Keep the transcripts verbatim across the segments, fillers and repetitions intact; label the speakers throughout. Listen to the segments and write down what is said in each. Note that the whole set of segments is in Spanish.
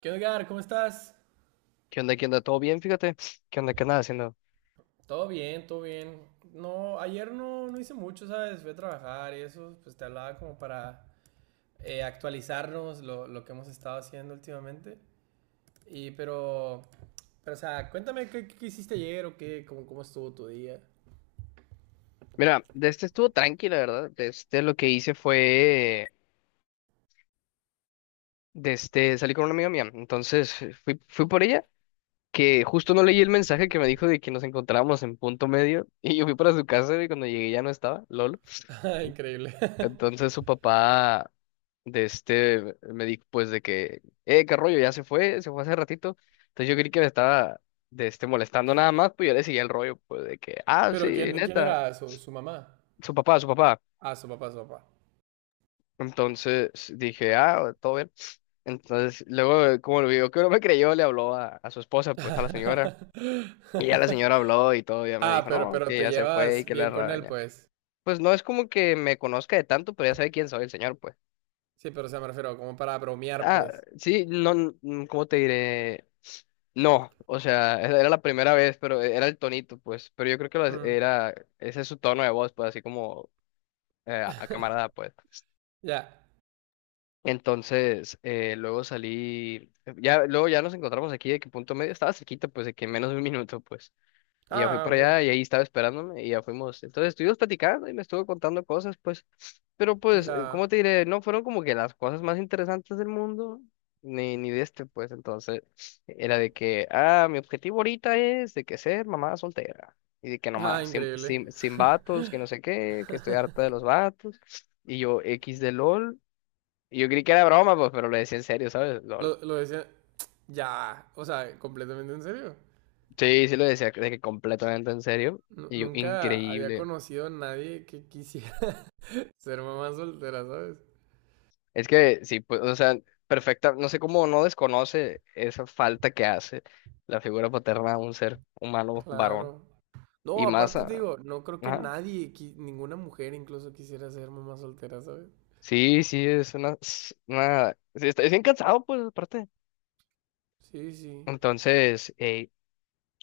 Speaker 1: ¿Qué onda, Edgar? ¿Cómo estás?
Speaker 2: ¿Qué onda? ¿Qué onda? ¿Todo bien? Fíjate. ¿Qué onda? ¿Qué andas haciendo?
Speaker 1: Todo bien, todo bien. No, ayer no, no hice mucho, ¿sabes? Fui a trabajar y eso, pues te hablaba como para eh, actualizarnos lo, lo que hemos estado haciendo últimamente. Y pero, pero o sea, cuéntame qué, qué hiciste ayer o qué, cómo, cómo estuvo tu día.
Speaker 2: Mira, de este estuvo tranquila, ¿verdad? De este lo que hice fue, de este, salí con una amiga mía. Entonces eh, fui, fui por ella, que justo no leí el mensaje que me dijo de que nos encontrábamos en punto medio. Y yo fui para su casa y cuando llegué ya no estaba, lol.
Speaker 1: Ah, increíble.
Speaker 2: Entonces su papá, de este, me dijo pues de que, eh, qué rollo, ya se fue, se fue hace ratito. Entonces yo creí que me estaba, de este, molestando nada más, pues yo le seguía el rollo, pues de que, ah,
Speaker 1: Pero
Speaker 2: sí,
Speaker 1: ¿quién, ¿quién
Speaker 2: neta,
Speaker 1: era su, su mamá?
Speaker 2: su papá, su papá.
Speaker 1: Ah, su papá, su papá.
Speaker 2: Entonces dije, ah, todo bien. Entonces, luego, como lo vio que no me creyó, le habló a, a su esposa, pues a la señora. Y ya la señora habló y todo, ya me
Speaker 1: Ah,
Speaker 2: dijo,
Speaker 1: pero,
Speaker 2: no,
Speaker 1: pero
Speaker 2: que
Speaker 1: te
Speaker 2: ya se fue y
Speaker 1: llevas
Speaker 2: que la
Speaker 1: bien con él,
Speaker 2: raña.
Speaker 1: pues.
Speaker 2: Pues no es como que me conozca de tanto, pero ya sabe quién soy el señor, pues.
Speaker 1: Sí, pero o sea, me refiero como para bromear,
Speaker 2: Ah,
Speaker 1: pues.
Speaker 2: sí, no, mm, ¿cómo te diré? No, o sea, era era la primera vez, pero era el tonito, pues. Pero yo creo que lo-
Speaker 1: Mm,
Speaker 2: era, ese es su tono de voz, pues, así como eh, a camarada, pues.
Speaker 1: ya.
Speaker 2: Entonces, eh, luego salí, ya, luego ya nos encontramos aquí de que punto medio, estaba cerquita, pues de que menos de un minuto, pues. Y ya fui
Speaker 1: Ah,
Speaker 2: para
Speaker 1: ok.
Speaker 2: allá y ahí estaba esperándome y ya fuimos. Entonces estuvimos platicando y me estuvo contando cosas, pues. Pero pues, eh, ¿cómo
Speaker 1: Ya.
Speaker 2: te diré? No fueron como que las cosas más interesantes del mundo, ni, ni de este, pues. Entonces, era de que, ah, mi objetivo ahorita es de que ser mamá soltera. Y de que
Speaker 1: Ah,
Speaker 2: nomás, sin,
Speaker 1: increíble.
Speaker 2: sin, sin vatos, que no sé qué, que estoy harta de los vatos. Y yo, X de LOL. Yo creí que era broma, pues, pero lo decía en serio, ¿sabes? Lol.
Speaker 1: Lo, lo decía. Ya. O sea, completamente en serio.
Speaker 2: Sí, sí lo decía de que completamente en serio.
Speaker 1: Nu-
Speaker 2: Y yo,
Speaker 1: nunca había
Speaker 2: increíble.
Speaker 1: conocido a nadie que quisiera ser mamá soltera, ¿sabes?
Speaker 2: Es que sí, pues, o sea, perfecta. No sé cómo no desconoce esa falta que hace la figura paterna a un ser humano varón.
Speaker 1: Claro. No,
Speaker 2: Y más,
Speaker 1: aparte te
Speaker 2: a-
Speaker 1: digo, no creo que
Speaker 2: ajá.
Speaker 1: nadie, qui- ninguna mujer incluso quisiera ser mamá soltera, ¿sabes?
Speaker 2: Sí, sí, es una, es una, sí, está, es bien cansado, pues, aparte.
Speaker 1: Sí, sí.
Speaker 2: Entonces, eh,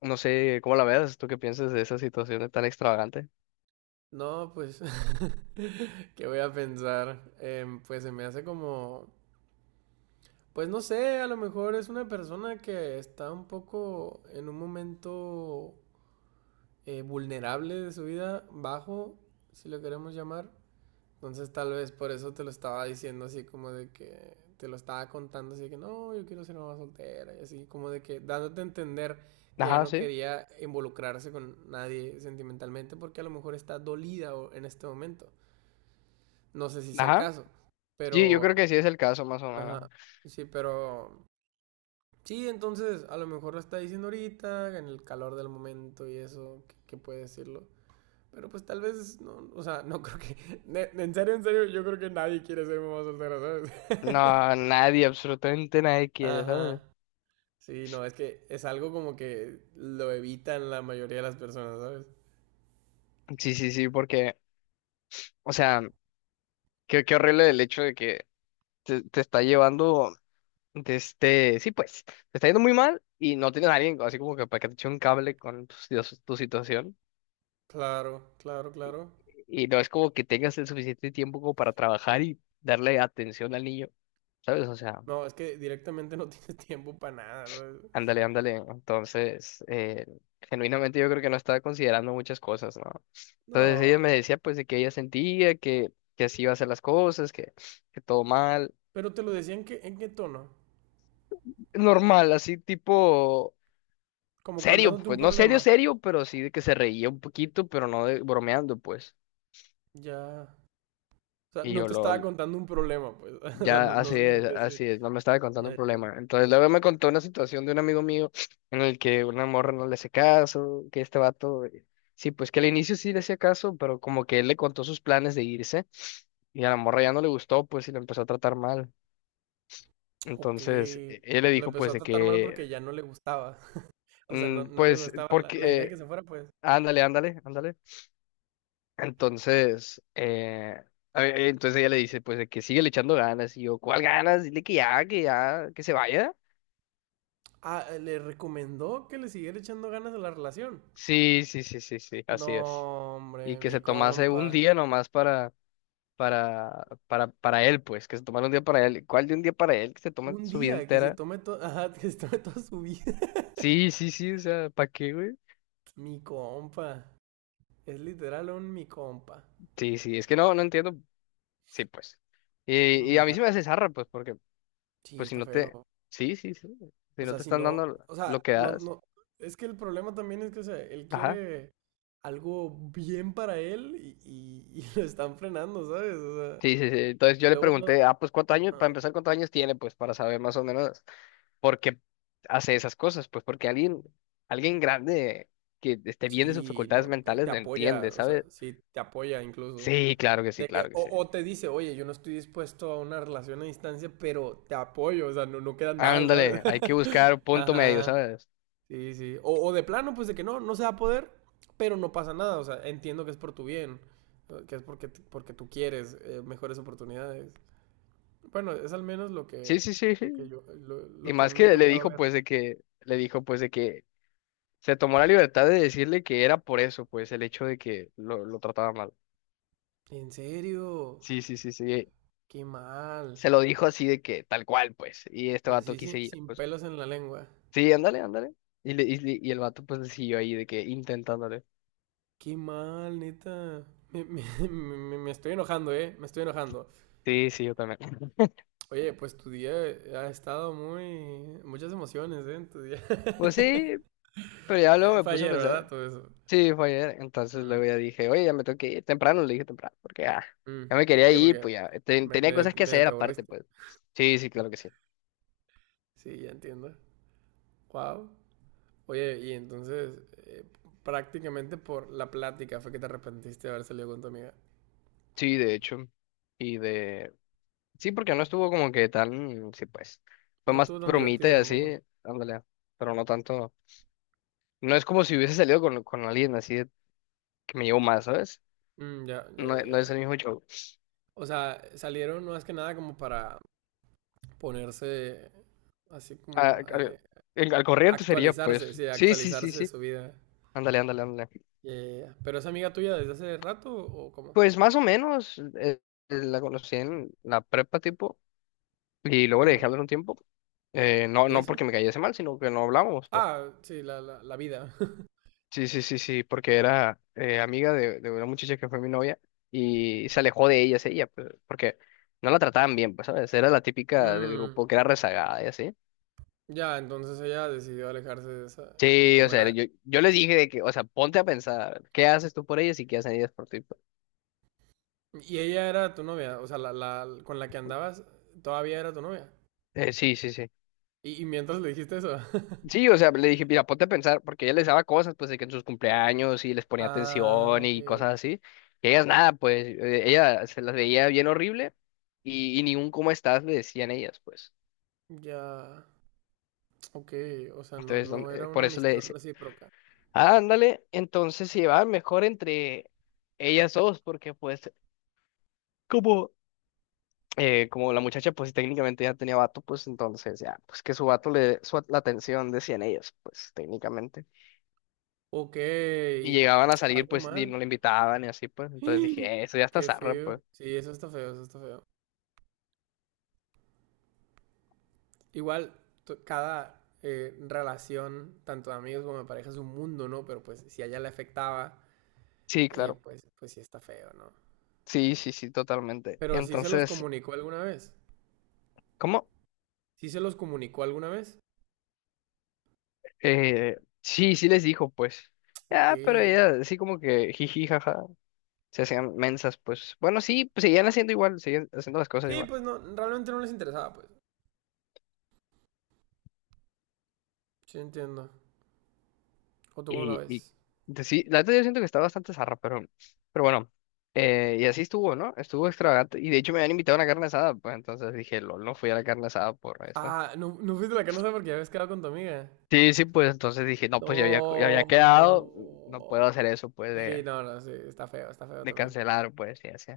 Speaker 2: no sé cómo la veas, tú qué piensas de esa situación tan extravagante.
Speaker 1: No, pues, ¿qué voy a pensar? Em, pues se me hace como, pues no sé, a lo mejor es una persona que está un poco en un momento eh, vulnerable de su vida, bajo, si lo queremos llamar. Entonces tal vez por eso te lo estaba diciendo así como de que te lo estaba contando así de que no, yo quiero ser mamá soltera y así como de que dándote a entender que ya
Speaker 2: Ajá,
Speaker 1: no
Speaker 2: sí.
Speaker 1: quería involucrarse con nadie sentimentalmente porque a lo mejor está dolida en este momento. No sé si sea el
Speaker 2: Ajá.
Speaker 1: caso,
Speaker 2: Sí, yo creo
Speaker 1: pero
Speaker 2: que sí es el caso, más o menos.
Speaker 1: ajá, sí, pero sí, entonces a lo mejor lo está diciendo ahorita en el calor del momento y eso que, que puede decirlo. Pero pues tal vez, no, o sea, no creo que... ne- En serio, en serio, yo creo que nadie quiere ser mamá soltera, ¿sabes?
Speaker 2: No, nadie, absolutamente nadie quiere, ¿sabes?
Speaker 1: Ajá. Sí, no, es que es algo como que lo evitan la mayoría de las personas, ¿sabes?
Speaker 2: Sí, sí, sí, porque, o sea, qué, qué horrible el hecho de que te, te está llevando de este, sí, pues, te está yendo muy mal y no tienes a alguien así como que para que te eche un cable con tu, si- tu situación
Speaker 1: Claro, claro, claro.
Speaker 2: y no es como que tengas el suficiente tiempo como para trabajar y darle atención al niño, ¿sabes? O sea,
Speaker 1: No, es que directamente no tienes tiempo para nada, ¿sabes?
Speaker 2: ándale, ándale. Entonces, eh, genuinamente yo creo que no estaba considerando muchas cosas, ¿no? Entonces ella
Speaker 1: No,
Speaker 2: me decía pues de que ella sentía que, que así iba a ser las cosas, que, que todo mal.
Speaker 1: pero te lo decía en qué, en qué tono.
Speaker 2: Normal, así tipo
Speaker 1: Como
Speaker 2: serio,
Speaker 1: contándote un
Speaker 2: pues no
Speaker 1: problema.
Speaker 2: serio, serio, pero sí de que se reía un poquito, pero no de- bromeando, pues.
Speaker 1: Ya. O sea,
Speaker 2: Y
Speaker 1: no
Speaker 2: yo,
Speaker 1: te estaba
Speaker 2: lol.
Speaker 1: contando un problema, pues. O sea,
Speaker 2: Ya,
Speaker 1: no, no
Speaker 2: así
Speaker 1: se
Speaker 2: es,
Speaker 1: sentía así.
Speaker 2: así es, no me estaba contando
Speaker 1: Ya,
Speaker 2: un
Speaker 1: ya.
Speaker 2: problema. Entonces luego me contó una situación de un amigo mío en el que una morra no le hace caso, que este vato, eh, sí, pues que al inicio sí le hacía caso, pero como que él le contó sus planes de irse y a la morra ya no le gustó, pues y lo empezó a tratar mal.
Speaker 1: Ok.
Speaker 2: Entonces e- él le
Speaker 1: Lo
Speaker 2: dijo
Speaker 1: empezó
Speaker 2: pues
Speaker 1: a
Speaker 2: de
Speaker 1: tratar mal
Speaker 2: que,
Speaker 1: porque ya no le gustaba. O sea,
Speaker 2: mm,
Speaker 1: no, no le
Speaker 2: pues,
Speaker 1: gustaba la,
Speaker 2: porque,
Speaker 1: la idea de
Speaker 2: eh,
Speaker 1: que se fuera, pues.
Speaker 2: ándale, ándale, ándale. Entonces, eh, a- entonces ella le dice pues de que sigue le echando ganas y yo, ¿cuál ganas? Dile que ya, que ya, que se vaya.
Speaker 1: Ah, eh, le recomendó que le siguiera echando ganas a la relación.
Speaker 2: Sí, sí, sí, sí, sí,
Speaker 1: No,
Speaker 2: así es.
Speaker 1: hombre,
Speaker 2: Y que
Speaker 1: mi
Speaker 2: se tomase
Speaker 1: compa.
Speaker 2: un día nomás para, para, para, para él, pues, que se tomara un día para él. ¿Cuál de un día para él que se toma
Speaker 1: Un
Speaker 2: su vida
Speaker 1: día que se
Speaker 2: entera?
Speaker 1: tome, todo ajá, que se tome toda su vida.
Speaker 2: Sí, sí, sí, o sea, ¿para qué, güey?
Speaker 1: Mi compa. Es literal un mi compa.
Speaker 2: Sí, sí, es que no, no entiendo. Sí, pues. Y, y
Speaker 1: Em,
Speaker 2: a mí
Speaker 1: Ya.
Speaker 2: sí me hace zarra, pues, porque,
Speaker 1: Sí,
Speaker 2: pues, si
Speaker 1: está
Speaker 2: no te,
Speaker 1: feo.
Speaker 2: sí, sí, sí, si
Speaker 1: O
Speaker 2: no
Speaker 1: sea,
Speaker 2: te
Speaker 1: si
Speaker 2: están
Speaker 1: no.
Speaker 2: dando lo
Speaker 1: O
Speaker 2: lo
Speaker 1: sea,
Speaker 2: que
Speaker 1: no,
Speaker 2: das,
Speaker 1: no. Es que el problema también es que, o sea, él
Speaker 2: ajá.
Speaker 1: quiere algo bien para él y, y- y lo están frenando, ¿sabes? O sea,
Speaker 2: Sí, sí, sí. Entonces yo le
Speaker 1: luego no.
Speaker 2: pregunté, ah, pues, ¿cuántos años? Para
Speaker 1: No.
Speaker 2: empezar, ¿cuántos años tiene? Pues, para saber más o menos. ¿Por qué hace esas cosas? Pues porque alguien, alguien grande que esté bien de sus
Speaker 1: Sí,
Speaker 2: facultades
Speaker 1: no, te,
Speaker 2: mentales
Speaker 1: te
Speaker 2: lo
Speaker 1: apoya,
Speaker 2: entiende,
Speaker 1: o sea,
Speaker 2: ¿sabes?
Speaker 1: sí, te apoya incluso.
Speaker 2: Sí, claro que sí,
Speaker 1: De
Speaker 2: claro
Speaker 1: que,
Speaker 2: que
Speaker 1: o,
Speaker 2: sí.
Speaker 1: o te dice, oye, yo no estoy dispuesto a una relación a distancia, pero te apoyo, o sea, no, no quedan mal, ¿sabes?
Speaker 2: Ándale, hay que buscar un punto medio,
Speaker 1: Ajá,
Speaker 2: ¿sabes?
Speaker 1: sí, sí. O, o de plano, pues de que no, no se va a poder, pero no pasa nada, o sea, entiendo que es por tu bien, eh, que es porque, t- porque tú quieres eh, mejores oportunidades. Bueno, es al menos lo que,
Speaker 2: Sí, sí, sí,
Speaker 1: lo que
Speaker 2: sí.
Speaker 1: yo, lo,
Speaker 2: Y
Speaker 1: lo que a mí
Speaker 2: más
Speaker 1: me ha
Speaker 2: que le
Speaker 1: tocado
Speaker 2: dijo,
Speaker 1: ver.
Speaker 2: pues, de que, le dijo, pues, de que se tomó la libertad de decirle que era por eso, pues, el hecho de que lo, lo trataba mal.
Speaker 1: En serio,
Speaker 2: Sí, sí, sí, sí.
Speaker 1: qué mal.
Speaker 2: Se lo dijo así de que tal cual, pues. Y este vato
Speaker 1: Así sin,
Speaker 2: quise ir,
Speaker 1: sin
Speaker 2: pues.
Speaker 1: pelos en la lengua.
Speaker 2: Sí, ándale, ándale. Y, le- y, le- y el vato, pues, le siguió ahí de que intentándole.
Speaker 1: Qué mal, neta. Me, me, me- me estoy enojando, ¿eh? Me estoy enojando.
Speaker 2: Sí, sí, yo también.
Speaker 1: Oye, pues tu día ha estado muy... Muchas emociones, ¿eh? En tu día.
Speaker 2: Pues sí, pero ya luego
Speaker 1: Eh,
Speaker 2: me
Speaker 1: Fue
Speaker 2: puse a
Speaker 1: ayer, ¿verdad?
Speaker 2: pensar.
Speaker 1: Todo eso.
Speaker 2: Sí, fue ayer. Entonces luego
Speaker 1: Mm,
Speaker 2: ya dije, oye, ya me tengo que ir temprano, le dije temprano, porque ya,
Speaker 1: mm.
Speaker 2: ya me quería
Speaker 1: Sí,
Speaker 2: ir,
Speaker 1: porque
Speaker 2: pues ya. Ten-
Speaker 1: me,
Speaker 2: tenía
Speaker 1: me-
Speaker 2: cosas que
Speaker 1: medio
Speaker 2: hacer
Speaker 1: te
Speaker 2: aparte,
Speaker 1: aburriste.
Speaker 2: pues. Sí, sí, claro que sí.
Speaker 1: Sí, ya entiendo. Wow. Oye, y entonces, eh, prácticamente por la plática fue que te arrepentiste de haber salido con tu amiga.
Speaker 2: Sí, de hecho. Y de. Sí, porque no estuvo como que tan. Sí, pues. Fue
Speaker 1: No
Speaker 2: más
Speaker 1: estuvo tan
Speaker 2: bromita y
Speaker 1: divertida tampoco.
Speaker 2: así. Ándale. Pero no tanto. No es como si hubiese salido con, con alguien así de- que me llevó más, ¿sabes?
Speaker 1: Mm, ya, ya,
Speaker 2: No,
Speaker 1: ya.
Speaker 2: no es
Speaker 1: Ya.
Speaker 2: el mismo show.
Speaker 1: O sea, salieron más que nada como para ponerse así
Speaker 2: Ah,
Speaker 1: como
Speaker 2: al,
Speaker 1: eh,
Speaker 2: al- al corriente sería, pues.
Speaker 1: actualizarse, sí,
Speaker 2: Sí, sí, sí,
Speaker 1: actualizarse de
Speaker 2: sí.
Speaker 1: su vida.
Speaker 2: Ándale, ándale, ándale.
Speaker 1: Yeah, yeah, yeah. Pero es amiga tuya desde hace rato o cómo?
Speaker 2: Pues más o menos, eh, eh, la conocí en la prepa tipo, y luego le dejé
Speaker 1: Mm,
Speaker 2: hablar un tiempo. Eh, no,
Speaker 1: ¿y
Speaker 2: no
Speaker 1: eso?
Speaker 2: porque me cayese mal, sino que no hablábamos, pues.
Speaker 1: Ah, sí, la, la, la vida.
Speaker 2: Sí, sí, sí, sí, porque
Speaker 1: Ya.
Speaker 2: era eh, amiga de, de una muchacha que fue mi novia y se alejó de ellas, ella, pues, porque no la trataban bien, pues, ¿sabes? Era la típica del
Speaker 1: Mm,
Speaker 2: grupo que era rezagada y así.
Speaker 1: ya, entonces ella decidió alejarse de esa y
Speaker 2: Sí, o
Speaker 1: como
Speaker 2: sea,
Speaker 1: era
Speaker 2: yo, yo les dije de que, o sea, ponte a pensar, ¿qué haces tú por ellas y qué hacen ellas por ti, pues?
Speaker 1: y ella era tu novia, o sea, la, la con la que andabas todavía era tu novia.
Speaker 2: Eh, sí, sí, sí.
Speaker 1: Y, y mientras le dijiste eso.
Speaker 2: Sí, o sea, le dije, mira, ponte a pensar, porque ella les daba cosas, pues, de que en sus cumpleaños y les ponía
Speaker 1: Ah,
Speaker 2: atención
Speaker 1: ok.
Speaker 2: y cosas así. Y ellas nada, pues, eh, ella se las veía bien horrible y, y ni un cómo estás le decían ellas, pues.
Speaker 1: Ya, ok, o sea, no,
Speaker 2: Entonces, don-
Speaker 1: no era
Speaker 2: eh,
Speaker 1: una
Speaker 2: por eso le
Speaker 1: amistad
Speaker 2: decía,
Speaker 1: recíproca.
Speaker 2: ah, ándale, entonces se llevaban mejor entre ellas dos, porque pues, como, eh, como la muchacha, pues, técnicamente ya tenía vato, pues, entonces, ya, pues, que su vato le, su, la atención decían ellas, pues, técnicamente.
Speaker 1: Ok,
Speaker 2: Y llegaban a salir,
Speaker 1: algo
Speaker 2: pues, y no
Speaker 1: mal.
Speaker 2: le invitaban y así, pues. Entonces dije, "Eh, eso ya está
Speaker 1: Qué
Speaker 2: zarra,
Speaker 1: feo.
Speaker 2: pues.
Speaker 1: Sí, eso está feo, eso está feo. Igual, to- cada eh, relación, tanto de amigos como de pareja, es un mundo, ¿no? Pero pues si a ella le afectaba,
Speaker 2: Sí,
Speaker 1: eh,
Speaker 2: claro.
Speaker 1: pues, pues sí está feo, ¿no?
Speaker 2: Sí, sí, sí, totalmente.
Speaker 1: Pero sí se los
Speaker 2: Entonces,
Speaker 1: comunicó alguna vez.
Speaker 2: ¿cómo?
Speaker 1: ¿Sí se los comunicó alguna vez?
Speaker 2: Eh, sí, sí les dijo, pues.
Speaker 1: Ok.
Speaker 2: Ya, pero ella, así como que jiji, jaja. Se hacían mensas, pues. Bueno, sí, pues seguían haciendo igual, seguían haciendo las cosas
Speaker 1: Sí,
Speaker 2: igual.
Speaker 1: pues no, realmente no les interesaba, pues. Sí, entiendo. ¿O tú cómo la
Speaker 2: Y, y
Speaker 1: ves?
Speaker 2: de- sí, la verdad yo siento que está bastante zarra, pero, pero bueno. Eh, y así estuvo, ¿no? Estuvo extravagante. Y de hecho me habían invitado a una carne asada, pues. Entonces dije, lol, no fui a la carne asada por esto.
Speaker 1: Ah, no, no fuiste a la casa porque ya habías quedado con tu amiga.
Speaker 2: Sí, sí, pues entonces dije, no, pues ya había, ya había quedado, no puedo
Speaker 1: No.
Speaker 2: hacer eso, pues,
Speaker 1: Sí,
Speaker 2: de,
Speaker 1: no, no, sí, está feo, está feo
Speaker 2: de
Speaker 1: también.
Speaker 2: cancelar, pues, y así.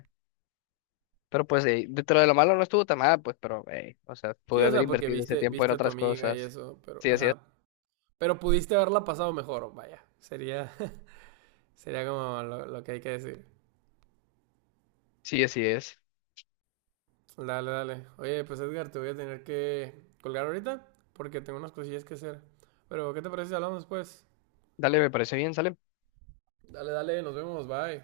Speaker 2: Pero pues, eh, dentro de lo malo no estuvo tan mal, pues, pero, eh, o sea,
Speaker 1: Sí,
Speaker 2: pude
Speaker 1: o
Speaker 2: haber
Speaker 1: sea, porque
Speaker 2: invertido ese
Speaker 1: viste,
Speaker 2: tiempo en
Speaker 1: viste a tu
Speaker 2: otras
Speaker 1: amiga y
Speaker 2: cosas.
Speaker 1: eso, pero,
Speaker 2: Sí, así es.
Speaker 1: ajá. Pero pudiste haberla pasado mejor, vaya. Sería, sería como lo, lo que hay que decir.
Speaker 2: Sí, así es.
Speaker 1: Dale, dale. Oye, pues Edgar, te voy a tener que colgar ahorita porque tengo unas cosillas que hacer. Pero, ¿qué te parece si hablamos después?
Speaker 2: Dale, me parece bien, sale.
Speaker 1: Dale, dale, nos vemos, bye.